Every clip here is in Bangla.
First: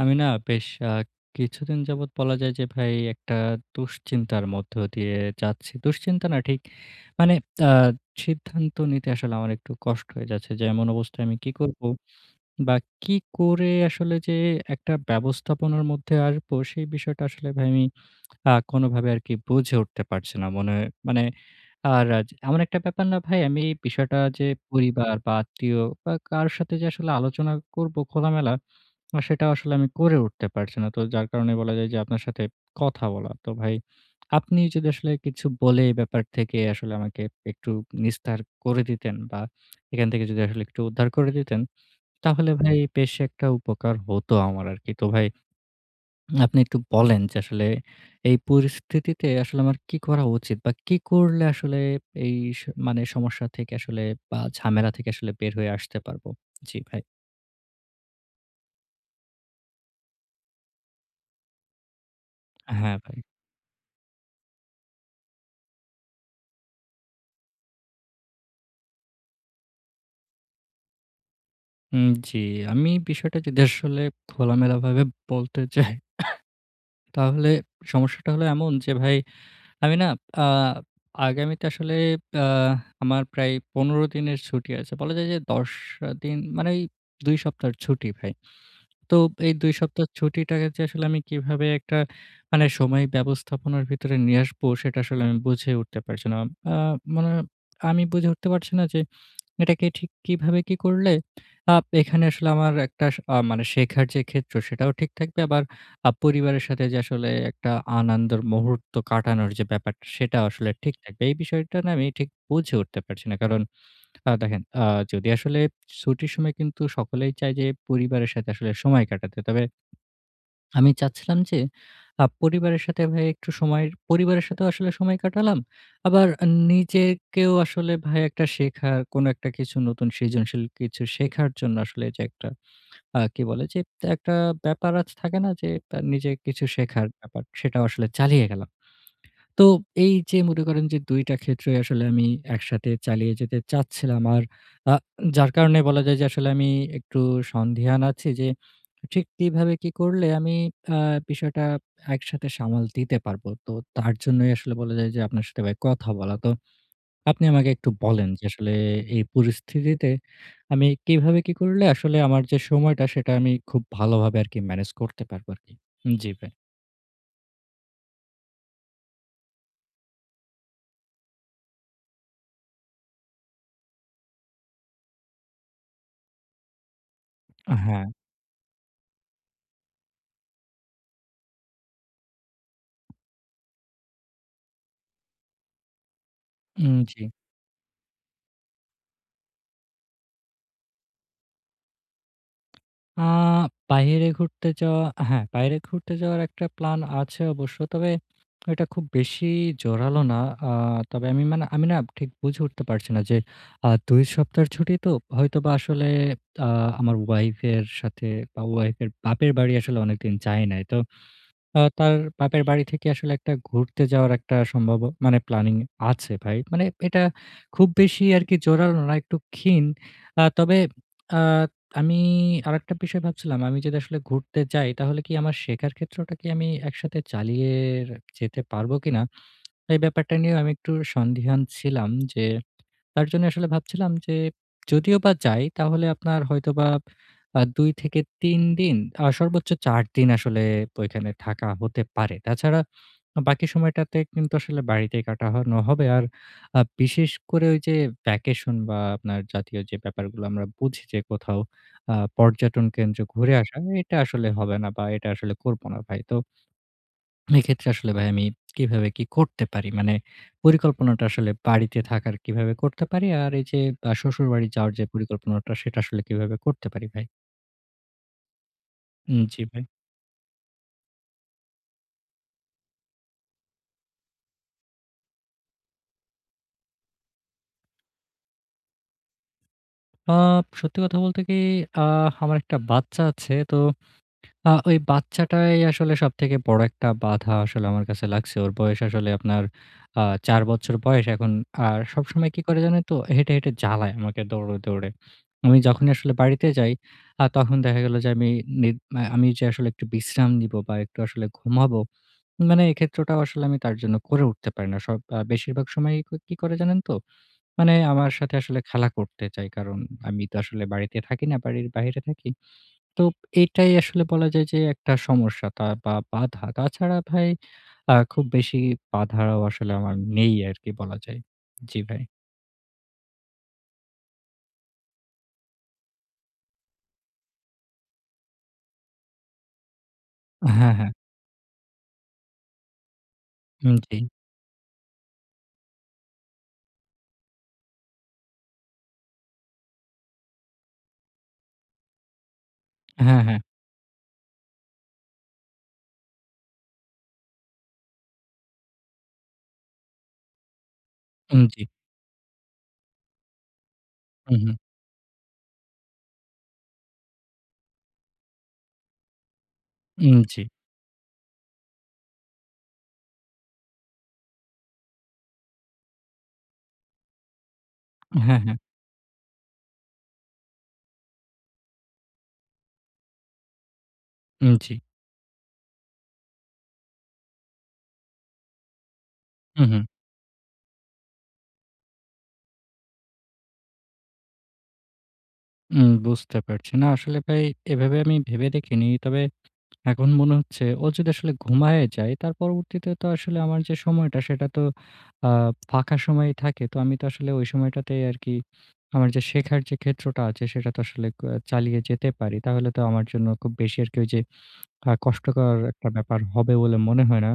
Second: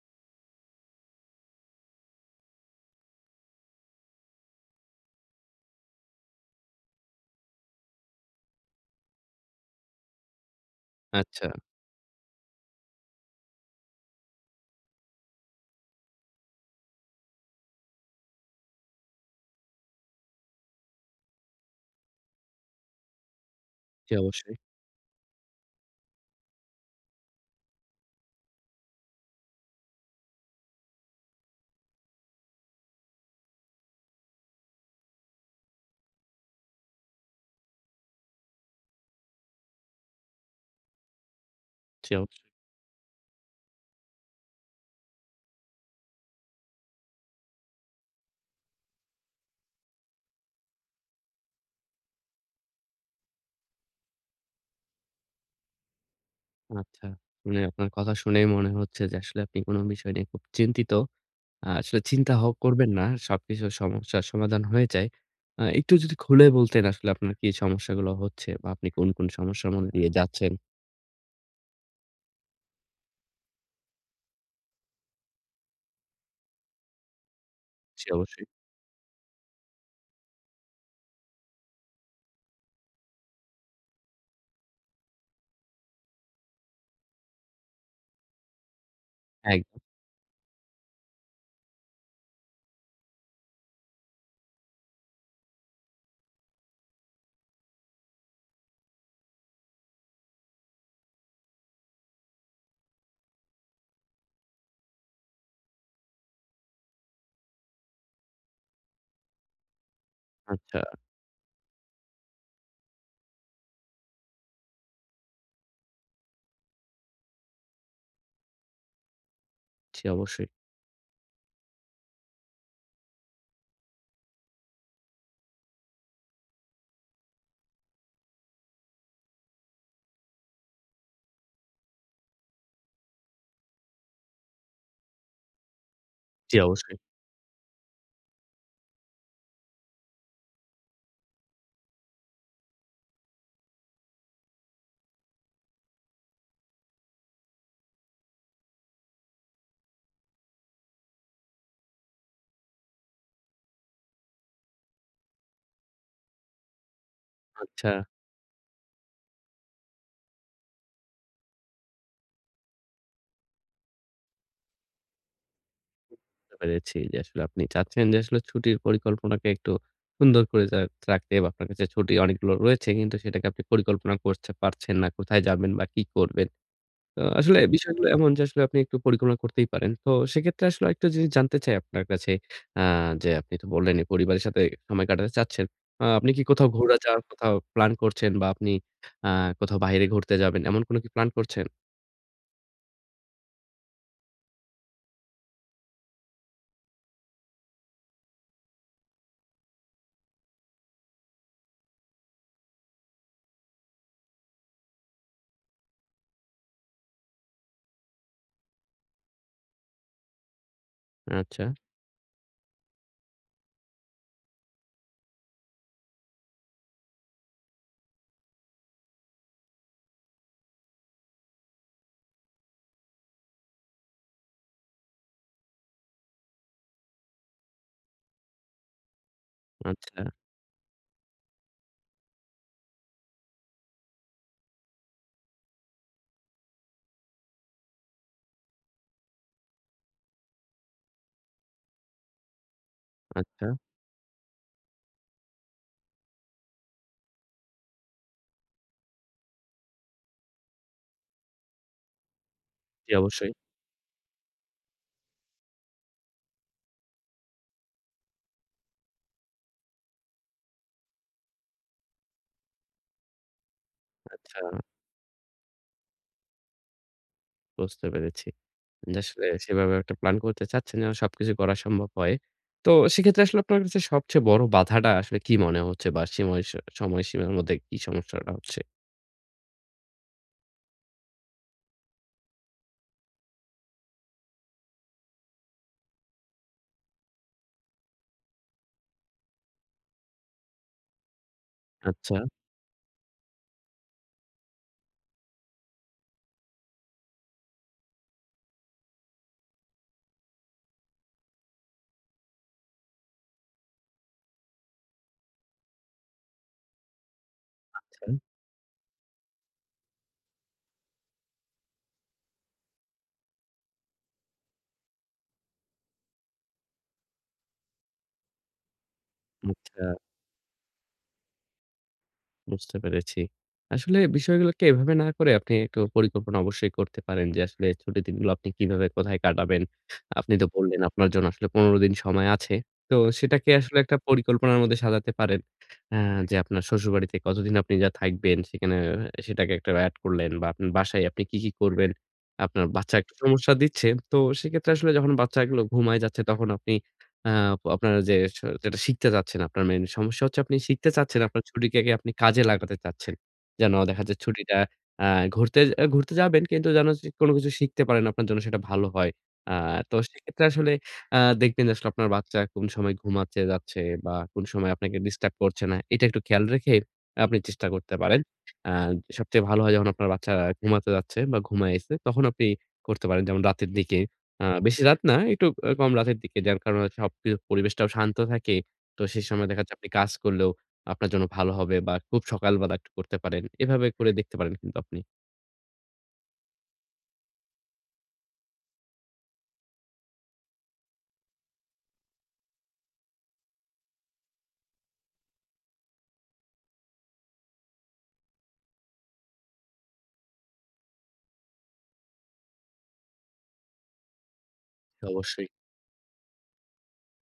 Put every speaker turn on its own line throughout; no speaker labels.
আমি না বেশ কিছুদিন যাবৎ বলা যায় যে ভাই একটা দুশ্চিন্তার মধ্য দিয়ে যাচ্ছি। দুশ্চিন্তা না ঠিক মানে আ সিদ্ধান্ত নিতে আসলে আমার একটু কষ্ট হয়ে যাচ্ছে যে এমন অবস্থায় আমি
আচ্ছা।
কি করব? বা কি করে আসলে যে একটা ব্যবস্থাপনার মধ্যে আসবো সেই বিষয়টা আসলে ভাই আমি কোনভাবে আরকি বুঝে উঠতে পারছি না। মনে হয়। মানে আর আজ এমন একটা ব্যাপার না, ভাই আমি এই
জি,
বিষয়টা যে
অবশ্যই,
পরিবার বা আত্মীয় বা কার সাথে যে আসলে আলোচনা করব খোলামেলা, সেটা আসলে আমি করে উঠতে পারছি না। তো যার কারণে বলা যায় যে আপনার সাথে কথা বলা। তো ভাই, আপনি যদি আসলে কিছু বলে এই ব্যাপার থেকে আসলে আমাকে একটু নিস্তার করে দিতেন, বা এখান থেকে যদি আসলে একটু উদ্ধার করে দিতেন,
জি, অবশ্যই।
তাহলে ভাই বেশ একটা উপকার হতো আমার আরকি। তো ভাই, আপনি একটু বলেন যে আসলে এই পরিস্থিতিতে আসলে আমার কি করা উচিত বা কি করলে আসলে এই স মানে সমস্যা থেকে আসলে বা ঝামেলা থেকে আসলে বের হয়ে আসতে পারবো? জি ভাই।
আচ্ছা। মানে আপনার কথা শুনেই মনে হচ্ছে যে আসলে আপনি কোন বিষয় নিয়ে খুব চিন্তিত। আসলে চিন্তা করবেন
হ্যাঁ,
না।
ভাই।
সবকিছু সমস্যার সমাধান হয়ে যায়। একটু যদি খুলে বলতেন আসলে আপনার কি সমস্যাগুলো হচ্ছে বা আপনি কোন সমস্যার মধ্যে দিয়ে যাচ্ছেন?
হুম, জি। আমি বিষয়টা যদি আসলে খোলামেলাভাবে বলতে চাই, তাহলে
জি,
সমস্যাটা হলো
অবশ্যই।
এমন যে ভাই, আমি না আ আগামীতে আসলে আ আমার প্রায় ১৫ দিনের ছুটি আছে। বলা যায় যে ১০ দিন মানে এই ২ সপ্তাহের ছুটি ভাই। তো এই ২
একদম।
সপ্তাহের ছুটিটাকে যে আসলে আমি কিভাবে একটা মানে সময় ব্যবস্থাপনার ভিতরে নিয়ে আসবো, সেটা আসলে আমি বুঝে উঠতে পারছি না। আ মানে আমি বুঝে উঠতে পারছি না যে এটাকে ঠিক কিভাবে কি করলে আ এখানে আসলে আমার একটা স আ মানে শেখার যে ক্ষেত্র, সেটাও ঠিক থাকবে। আবার পরিবারের সাথে যে আসলে একটা আনন্দের মুহূর্ত কাটানোর যে ব্যাপারটা, সেটা আসলে
আচ্ছা।
ঠিক থাকবে। এই বিষয়টা না আমি ঠিক বুঝে উঠতে পারছি না। কারণ দেখেন, যদি আসলে ছুটির সময় কিন্তু সকলেই চায় যে পরিবারের সাথে আসলে সময় কাটাতে। তবে
জি, অবশ্যই।
আমি চাচ্ছিলাম যে পরিবারের সাথে ভাই একটু সময়ের পরিবারের সাথেও আসলে সময় কাটালাম। আবার নিজেকেও আসলে ভাই একটা শেখার কোনো একটা কিছু নতুন সৃজনশীল কিছু শেখার জন্য আসলে যে একটা কি বলে যে একটা ব্যাপার আজ থাকে না যে নিজে
জি,
কিছু
অবশ্যই।
শেখার ব্যাপার, সেটাও আসলে চালিয়ে গেলাম। তো এই যে মনে করেন যে ২ টা ক্ষেত্রই আসলে আমি একসাথে চালিয়ে যেতে চাচ্ছিলাম। আর আ যার কারণে বলা যায় যে আসলে আমি একটু সন্দিহান আছি যে ঠিক কিভাবে কি করলে আমি আ বিষয়টা একসাথে সামাল দিতে পারবো। তো তার জন্যই আসলে বলা যায় যে আপনার সাথে ভাই কথা বলা। তো আপনি আমাকে একটু
আচ্ছা।
বলেন যে আসলে এই পরিস্থিতিতে আমি কিভাবে কি করলে আসলে আমার যে সময়টা সেটা আমি খুব ভালোভাবে আরকি ম্যানেজ করতে পারবো আরকি। জি ভাই।
বুঝতে পেরেছি যে আসলে আপনি চাচ্ছেন যে আসলে ছুটির পরিকল্পনাকে একটু সুন্দর করে রাখতে বা আপনার কাছে ছুটি অনেকগুলো রয়েছে কিন্তু সেটাকে আপনি পরিকল্পনা করতে পারছেন না। কোথায় যাবেন বা কি করবেন। তো আসলে হুম।
হ্যাঁ,
বিষয়গুলো এমন যে আসলে আপনি একটু পরিকল্পনা করতেই পারেন। তো সেক্ষেত্রে আসলে আরেকটা জিনিস জানতে চাই আপনার কাছে। আ যে আপনি তো বললেনই পরিবারের সাথে সময় কাটাতে চাচ্ছেন। আপনি কি কোথাও হুম।
উম
ঘোরা যাওয়ার
জি।
কোথাও প্ল্যান করছেন বা আপনি আ কোথাও বাইরে ঘুরতে যাবেন এমন কোনো কি প্ল্যান করছেন?
আ বাইরে ঘুরতে যাওয়া হ্যাঁ, বাইরে ঘুরতে যাওয়ার একটা প্ল্যান আছে অবশ্য। তবে এটা খুব বেশি জোরালো না। আ তবে আমি, মানে আমি না ঠিক বুঝে উঠতে পারছি না যে ২ সপ্তাহের ছুটি তো হয়তোবা আসলে আ আমার ওয়াইফ এর সাথে বা ওয়াইফ এর বাপের বাড়ি আসলে অনেকদিন যাই নাই। তো
আচ্ছা,
তার বাপের বাড়ি থেকে আসলে একটা ঘুরতে যাওয়ার একটা সম্ভাব্য মানে প্ল্যানিং আছে ভাই। মানে এটা খুব বেশি আরকি জোরালো না, একটু ক্ষীণ। আ তবে আ আমি আরেকটা বিষয় ভাবছিলাম, আমি যদি আসলে ঘুরতে যাই তাহলে কি আমার শেখার ক্ষেত্রটা কি আমি একসাথে চালিয়ে যেতে পারবো কিনা? এই
আচ্ছা,
ব্যাপারটা নিয়েও আমি একটু সন্দিহান ছিলাম যে তার জন্য আসলে ভাবছিলাম যে যদিও বা যাই তাহলে আপনার হয়তোবা ২ থেকে ৩ দিন, সর্বোচ্চ ৪ দিন আসলে ওইখানে থাকা হতে পারে। তাছাড়া
আচ্ছা।
বাকি সময়টাতে কিন্তু আসলে বাড়িতেই কাটানো হবে। আর বিশেষ করে ওই যে ভ্যাকেশন বা আপনার জাতীয় যে ব্যাপারগুলো আমরা বুঝি যে কোথাও পর্যটন
জি,
কেন্দ্র
অবশ্যই।
ঘুরে আসা, এটা আসলে হবে না বা এটা আসলে করব না ভাই। তো এক্ষেত্রে আসলে ভাই আমি কিভাবে কি করতে পারি? মানে পরিকল্পনাটা আসলে বাড়িতে থাকার কিভাবে করতে পারি? আর এই যে
আচ্ছা,
শ্বশুরবাড়ি যাওয়ার যে পরিকল্পনাটা সেটা আসলে কিভাবে করতে পারি ভাই?
বুঝতে পেরেছি। যে
উম
আসলে
জি ভাই।
সেভাবে একটা প্ল্যান করতে চাচ্ছেন যেন সবকিছু করা সম্ভব হয়। তো সেক্ষেত্রে আসলে আপনার কাছে সবচেয়ে বড় বাধাটা আসলে কি মনে হচ্ছে বা সময়সীমার মধ্যে কি সমস্যাটা হচ্ছে?
আ সত্যি কথা বলতে কি, আ আমার একটা বাচ্চা আছে। তো ওই বাচ্চাটাই আসলে সবথেকে বড় একটা বাধা আসলে আমার কাছে লাগছে। ওর বয়স আসলে আপনার আ ৪ বছর বয়স এখন। আর
আচ্ছা,
সবসময় কি করে জানেন তো? হেঁটে, হেঁটে জ্বালায় আমাকে দৌড়ে, দৌড়ে। আমি যখনই আসলে বাড়িতে যাই, তখন দেখা গেল যে আমি নি আ আমি যে আসলে একটু বিশ্রাম নিবো বা একটু আসলে ঘুমাবো, মানে এই ক্ষেত্রটাও আসলে আমি তার জন্য করে উঠতে পারি না। সব আ বেশিরভাগ সময়ই কি করে জানেন তো? মানে
আচ্ছা,
আমার সাথে আসলে খেলা করতে চায়। কারণ আমি তো আসলে বাড়িতে থাকি না, বাড়ির বাইরে থাকি। তো এটাই আসলে বলা যায় যে একটা সমস্যা, তা বা বাধা। তাছাড়া ভাই খুব বেশি বাধাও আসলে
আচ্ছা।
আমার নেই আরকি বলা যায়। জি ভাই।
বুঝতে পেরেছি। আসলে বিষয়গুলোকে এভাবে না করে আপনি একটু পরিকল্পনা অবশ্যই করতে পারেন যে আসলে ছুটির দিনগুলো আপনি কিভাবে কোথায় কাটাবেন। আপনি তো
হ্যাঁ,
বললেন
হ্যাঁ।
আপনার জন্য আসলে ১৫ দিন সময় আছে। তো সেটাকে
উম
আসলে একটা
জি।
পরিকল্পনার মধ্যে সাজাতে পারেন। আ যে আপনার শ্বশুরবাড়িতে কতদিন আপনি যা থাকবেন সেখানে সেটাকে একটা এড করলেন বা আপনার বাসায় আপনি কি করবেন। আপনার বাচ্চা একটু
হ্যাঁ, হ্যাঁ।
সমস্যা দিচ্ছে। তো সেক্ষেত্রে আসলে যখন বাচ্চাগুলো ঘুমায় যাচ্ছে তখন আপনি আ আপনার যে যেটা শিখতে চাচ্ছেন আপনার মেইন সমস্যা হচ্ছে আপনি শিখতে চাচ্ছেন
উম
আপনার
জি।
ছুটিটাকে আপনি কাজে লাগাতে চাচ্ছেন। যেন দেখা যায়
হু, হু।
ছুটিটা আ ঘুরতে ঘুরতে যাবেন কিন্তু যেন যে কোনো কিছু শিখতে পারেন আপনার জন্য সেটা ভালো হয়। আ তো
উম জি।
সেক্ষেত্রে আসলে দেখবেন যে আসলে আপনার বাচ্চা কোন সময় ঘুমাতে যাচ্ছে বা কোন সময় আপনাকে ডিস্টার্ব করছে না। এটা একটু খেয়াল রেখে আপনি চেষ্টা করতে পারেন।
হ্যাঁ, হ্যাঁ।
আ সবচেয়ে ভালো হয় যখন আপনার বাচ্চা ঘুমাতে যাচ্ছে বা ঘুমাইছে তখন আপনি করতে পারেন যেমন রাতের দিকে।
উম জি।
বেশি রাত না, একটু কম রাতের দিকে। যার কারণে হচ্ছে সবকিছু পরিবেশটাও শান্ত থাকে। তো সেই সময় দেখা
হু,
যাচ্ছে
হু।
আপনি কাজ করলেও আপনার জন্য ভালো হবে বা খুব সকালবেলা একটু করতে পারেন। এভাবে করে দেখতে পারেন কিন্তু আপনি।
উম, বুঝতে পারছি। না আসলে ভাই, এভাবে আমি ভেবে দেখিনি। তবে এখন মনে হচ্ছে ও যদি আসলে ঘুমায়ে যায়, তার পরবর্তীতে তো আসলে আমার যে সময়টা সেটা তো আ ফাঁকা সময়ই থাকে। তো আমি তো আসলে ওই সময়টাতেই আরকি আমার যে শেখার যে ক্ষেত্রটা আছে সেটা তো আসলে চালিয়ে যেতে পারি। তাহলে তো আমার জন্য খুব বেশি আরকি ওই যে
জি, অবশ্যই।
কষ্টকর একটা ব্যাপার হবে বলে মনে হয় না।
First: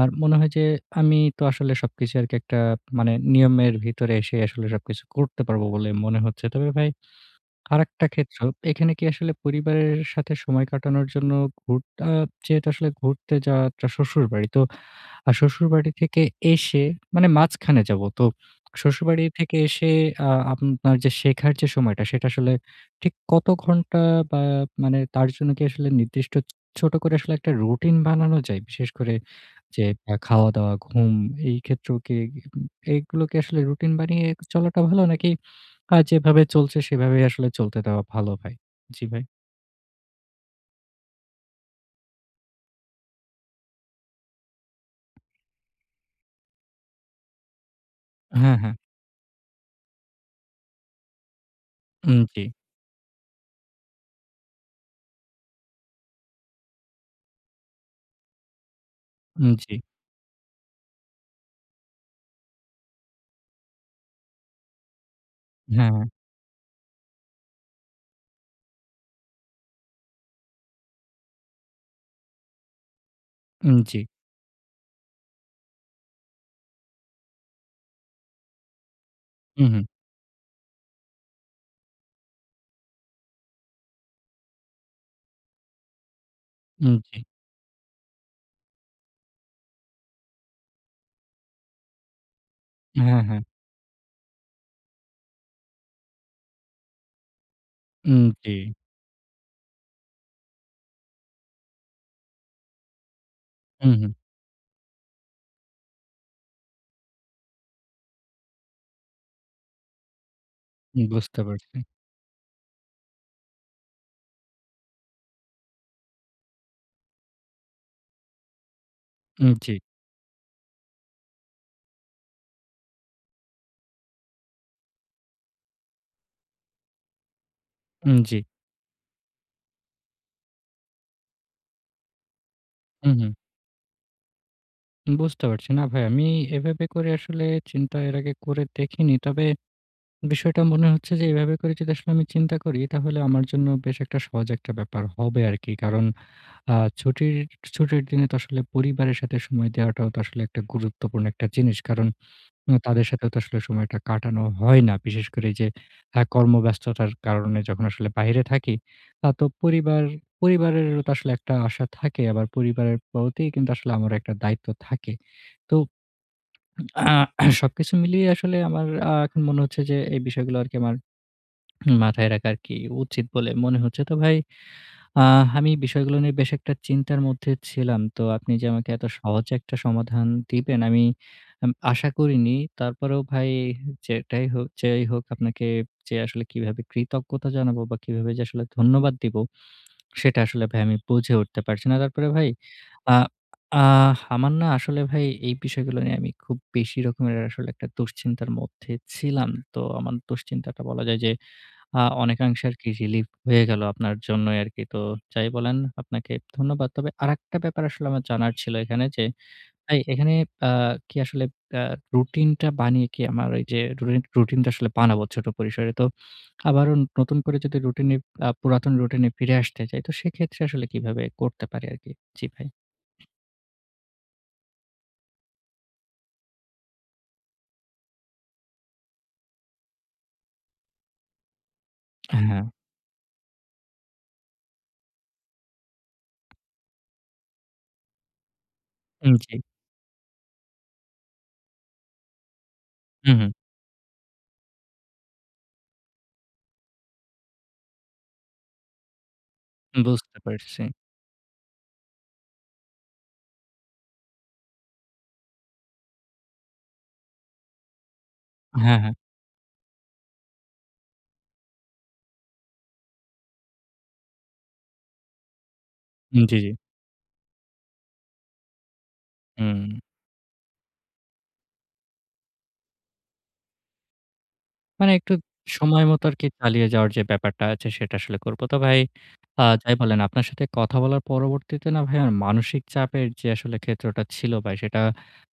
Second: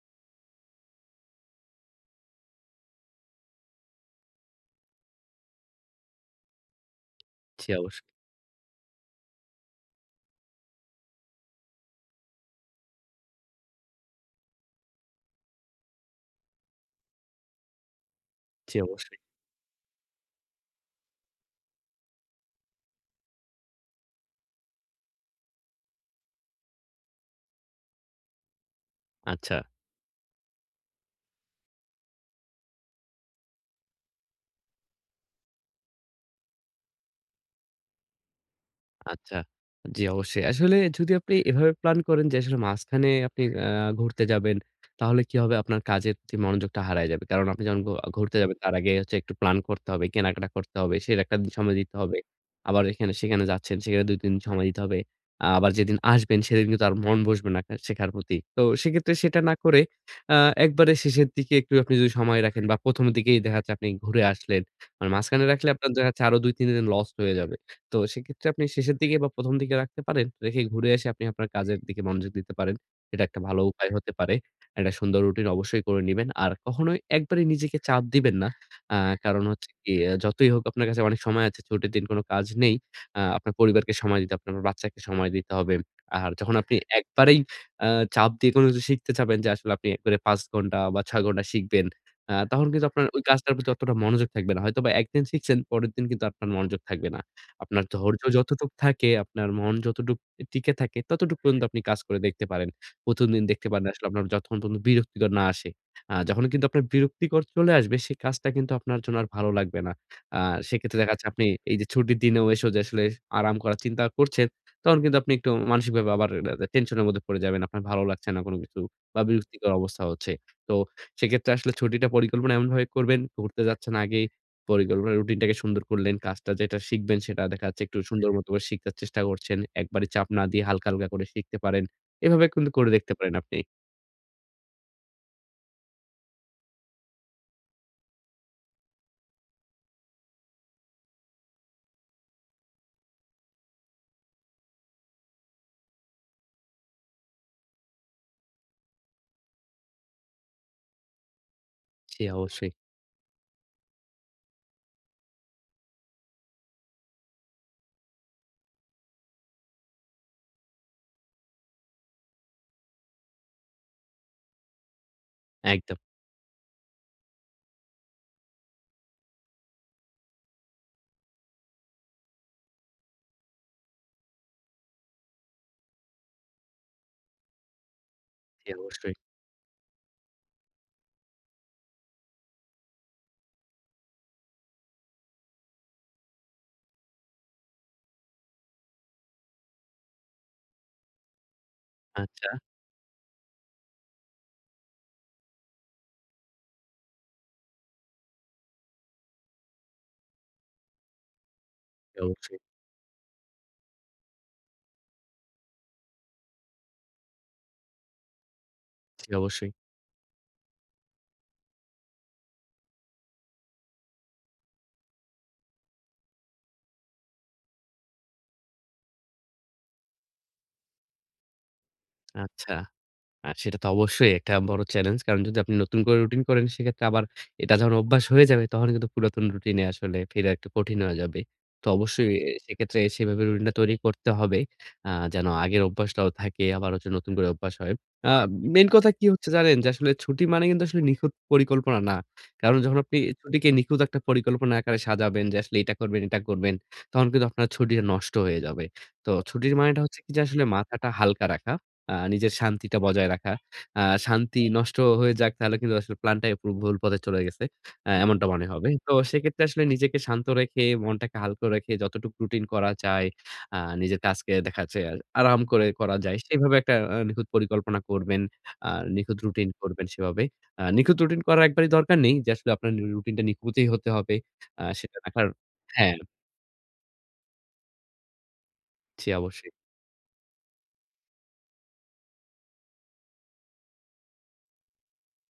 আর মনে হয় যে আমি তো আসলে সবকিছু আরকি একটা মানে নিয়মের ভিতরে এসে আসলে সবকিছু করতে পারবো বলে মনে হচ্ছে। তবে ভাই,
জি, অবশ্যই।
আরেকটা ক্ষেত্র, এখানে কি আসলে পরিবারের সাথে সময় কাটানোর জন্য ঘুর আ যেহেতু আসলে ঘুরতে যাওয়াটা শ্বশুরবাড়ি। তো শ্বশুরবাড়ি থেকে এসে মানে মাঝখানে যাব। তো
জি, অবশ্যই।
শ্বশুরবাড়ি থেকে এসে আপনার যে শেখার যে সময়টা সেটা আসলে ঠিক কত ঘন্টা, বা মানে তার জন্য কি আসলে নির্দিষ্ট ছোট করে আসলে একটা রুটিন বানানো যায়? বিশেষ করে
আচ্ছা।
যে খাওয়া-দাওয়া, ঘুম, এই ক্ষেত্রেও কি, এগুলো কি আসলে রুটিন বানিয়ে চলাটা ভালো, নাকি আর যেভাবে চলছে সেভাবেই আসলে চলতে দেওয়া ভালো ভাই? জি ভাই।
আচ্ছা। জি, অবশ্যই। আসলে যদি আপনি এভাবে প্ল্যান করেন যে আসলে মাঝখানে আপনি ঘুরতে যাবেন, তাহলে কি হবে আপনার কাজের প্রতি মনোযোগটা হারায় যাবে। কারণ আপনি যখন ঘুরতে যাবেন
হ্যাঁ,
তার
হ্যাঁ।
আগে হচ্ছে একটু প্ল্যান করতে হবে, কেনাকাটা করতে হবে, একটা দিন সময় দিতে হবে।
উম জি,
আবার এখানে সেখানে যাচ্ছেন, সেখানে ২-৩ দিন সময় দিতে হবে। আবার যেদিন আসবেন সেদিন কিন্তু আর মন বসবে না শেখার প্রতি। তো সেক্ষেত্রে সেটা
উম
না
জি।
করে আ একবারে শেষের দিকে একটু আপনি যদি সময় রাখেন বা ১ম এর দিকেই দেখা যাচ্ছে আপনি ঘুরে আসলেন। মানে মাঝখানে রাখলে আপনার
হ্যাঁ, হ্যাঁ।
দেখা যাচ্ছে আরো ২-৩ দিন লস্ট হয়ে যাবে। তো সেক্ষেত্রে আপনি শেষের দিকে বা ১ম দিকে রাখতে পারেন। রেখে ঘুরে এসে আপনি আপনার কাজের দিকে মনোযোগ দিতে পারেন। এটা একটা ভালো
উম
উপায়
জি।
হতে পারে। একটা সুন্দর রুটিন অবশ্যই করে নিবেন। আর কখনোই একবারে নিজেকে চাপ দিবেন না। আ কারণ
হুম,
হচ্ছে
হুম।
কি, যতই হোক আপনার কাছে অনেক সময় আছে। ছুটির দিন কোনো কাজ নেই। আপনার পরিবারকে সময় দিতে, আপনার বাচ্চাকে সময় দিতে হবে। আর যখন আপনি
উম জি।
একবারেই আ চাপ দিয়ে কোনো কিছু শিখতে চাবেন যে আসলে আপনি একবারে ৫ ঘন্টা বা ৬ ঘন্টা শিখবেন। তখন কিন্তু আপনার ওই
হ্যাঁ, হ্যাঁ।
কাজটার প্রতি অতটা মনোযোগ থাকবে না। হয়তোবা একদিন শিখছেন, পরের দিন কিন্তু আপনার মনোযোগ থাকবে না। আপনার ধৈর্য
উম জি।
যতটুক থাকে, আপনার মন যতটুক টিকে থাকে, ততটুক পর্যন্ত আপনি কাজ করে দেখতে পারেন। ১ম দিন দেখতে পারেন
হুম,
আসলে
হুম।
আপনার যতক্ষণ পর্যন্ত বিরক্তিকর না আসে। যখন কিন্তু আপনার বিরক্তিকর চলে আসবে, সেই কাজটা কিন্তু আপনার জন্য আর ভালো লাগবে না। আ সেক্ষেত্রে দেখা যাচ্ছে
বুঝতে
আপনি এই
পারছি।
যে ছুটির দিনেও এসেও যে আসলে আরাম করার চিন্তা করছেন, তখন কিন্তু আপনি একটু মানসিকভাবে আবার টেনশনের মধ্যে পড়ে যাবেন। আপনার ভালো লাগছে না কোনো কিছু বা
উম
বিরক্তিকর
জি,
অবস্থা হচ্ছে। তো সেক্ষেত্রে আসলে ছুটিটা পরিকল্পনা এমনভাবে করবেন, ঘুরতে যাচ্ছেন আগেই পরিকল্পনা রুটিনটাকে সুন্দর করলেন। কাজটা যেটা শিখবেন সেটা দেখা যাচ্ছে একটু
উম
সুন্দর হুম।
জি।
মতো করে শিখার চেষ্টা করছেন। একবারে চাপ না দিয়ে হালকা, হালকা করে শিখতে পারেন। এভাবে কিন্তু করে দেখতে
হুম, হুম।
পারেন আপনি।
বুঝতে পারছি। না ভাই, আমি এভাবে করে আসলে চিন্তা এর আগে করে দেখিনি। তবে বিষয়টা মনে হচ্ছে যে এভাবে করে যদি আসলে আমি চিন্তা করি তাহলে আমার জন্য বেশ একটা সহজ একটা ব্যাপার হবে আরকি। কারণ আ ছুটির ছুটির দিনে তো আসলে পরিবারের সাথে সময় দেওয়াটাও তো আসলে একটা গুরুত্বপূর্ণ একটা জিনিস। কারণ
জি অবশ্যই।
না তাদের সাথেও তো আসলে সময়টা কাটানো হয় না। বিশেষ করে এই যে কর্মব্যস্ততার কারণে যখন আসলে বাহিরে থাকি, তা তো পরিবারেরও তো আসলে একটা আশা থাকে। আবার পরিবারের প্রতি কিন্তু আসলে আমার একটা দায়িত্ব থাকে। তো
একদম।
আহ, সবকিছু মিলিয়ে আসলে আমার এখন মনে হচ্ছে যে এই বিষয়গুলো আরকি আমার মাথায় রাখা আরকি উচিত বলে মনে হচ্ছে। তো ভাই, আমি বিষয়গুলো নিয়ে বেশ একটা চিন্তার মধ্যে ছিলাম। তো আপনি যে
জি
আমাকে এত
অবশ্যই।
সহজে একটা সমাধান দিবেন আমি আশা করিনি। তারপরেও ভাই, যেটাই হোক যেই হোক আপনাকে যে আসলে কিভাবে কৃতজ্ঞতা জানাবো বা কিভাবে যে আসলে ধন্যবাদ দিব সেটা আসলে ভাই আমি বুঝে উঠতে পারছি না। তারপরে
আচ্ছা।
ভাই আ আহ আমার না আসলে ভাই এই বিষয়গুলো নিয়ে আমি খুব বেশি রকমের আসলে একটা দুশ্চিন্তার মধ্যে ছিলাম। তো আমার দুশ্চিন্তাটা বলা যায় যে
জি অবশ্যই।
অনেকাংশে আরকি রিলিফ হয়ে গেল আপনার জন্যই আরকি। তো যাই বলেন, আপনাকে ধন্যবাদ। তবে আরেকটা ব্যাপার আসলে আমার জানার ছিল এখানে যে,
জি অবশ্যই।
ভাই এখানে আ কি আসলে আ রুটিনটা বানিয়ে কি আমার ওই যে রুটিনটা আসলে বানাবো ছোট পরিসরে। তো আবারও নতুন করে যদি রুটিনে আ পুরাতন রুটিনে ফিরে আসতে চাই, তো সেক্ষেত্রে আসলে কিভাবে করতে পারি আরকি? জি ভাই।
আচ্ছা। সেটা তো অবশ্যই একটা বড় চ্যালেঞ্জ। কারণ যদি আপনি নতুন করে রুটিন করেন সেক্ষেত্রে আবার এটা যখন অভ্যাস হয়ে যাবে তখন কিন্তু পুরাতন রুটিনে আসলে ফেরা একটু কঠিন হয়ে যাবে। তো অবশ্যই
হ্যাঁ,
সেক্ষেত্রে সেভাবে রুটিনটা তৈরি করতে হবে। যেন আগের অভ্যাসটাও থাকে আবার হচ্ছে নতুন করে অভ্যাস হয়। আ মেইন কথা কি হচ্ছে
জি।
জানেন? যে আসলে ছুটি মানে কিন্তু আসলে নিখুঁত পরিকল্পনা না। কারণ যখন আপনি
হুম, হুম।
ছুটিকে নিখুঁত একটা পরিকল্পনা আকারে সাজাবেন যে আসলে এটা করবেন, এটা করবেন, তখন কিন্তু আপনার ছুটিটা নষ্ট হয়ে যাবে। তো ছুটির মানেটা হচ্ছে কি,
বুঝতে
যে আসলে
পারছি।
মাথাটা হালকা রাখা। নিজের শান্তিটা বজায় রাখা। আ শান্তি নষ্ট হয়ে যাক তাহলে কিন্তু আসলে প্ল্যানটাই পুরো ভুল পথে চলে গেছে। এমনটা মনে হবে।
হ্যাঁ,
তো
হ্যাঁ।
সেক্ষেত্রে আসলে নিজেকে শান্ত রেখে, মনটাকে হালকা রেখে যতটুকু রুটিন করা যায়, আ নিজের কাজকে দেখা যাচ্ছে আরাম করে করা যায়
জি, জি।
সেভাবে একটা নিখুঁত পরিকল্পনা করবেন। আ নিখুঁত রুটিন
হুম।
করবেন সেভাবে। নিখুঁত রুটিন করার একবারই দরকার নেই যে আসলে আপনার রুটিনটা নিখুঁতই হতে হবে।
মানে
সেটা
একটু
রাখার
সময়
হ্যাঁ,
মতো আরকি চালিয়ে যাওয়ার যে ব্যাপারটা আছে সেটা আসলে করব। তো ভাই,
জি অবশ্যই।
যাই বলেন, আপনার সাথে কথা বলার পরবর্তীতে না ভাই আমার মানসিক চাপের যে আসলে ক্ষেত্রটা ছিল ভাই সেটা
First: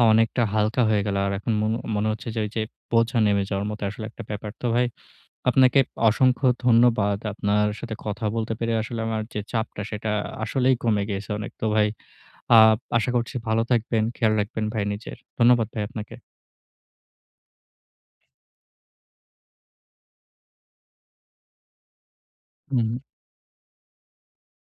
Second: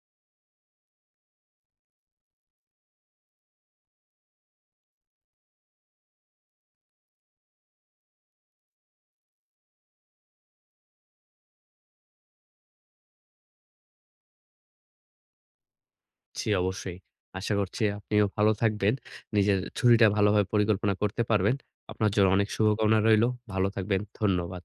অনেকটা হালকা হয়ে গেল। আর এখন মনে হচ্ছে যে ওই যে বোঝা নেমে যাওয়ার মতো আসলে একটা ব্যাপার। তো ভাই, আপনাকে অসংখ্য ধন্যবাদ। আপনার সাথে কথা বলতে পেরে আসলে আমার যে চাপটা সেটা আসলেই কমে গিয়েছে অনেক। তো ভাই, আ আশা করছি ভালো থাকবেন, খেয়াল রাখবেন ভাই নিজের। ধন্যবাদ ভাই আপনাকে।
জি, অবশ্যই। আশা করছি আপনিও ভালো থাকবেন। নিজের ছুটিটা ভালোভাবে পরিকল্পনা করতে পারবেন। আপনার জন্য অনেক
হুম।
শুভকামনা রইলো। ভালো থাকবেন। ধন্যবাদ।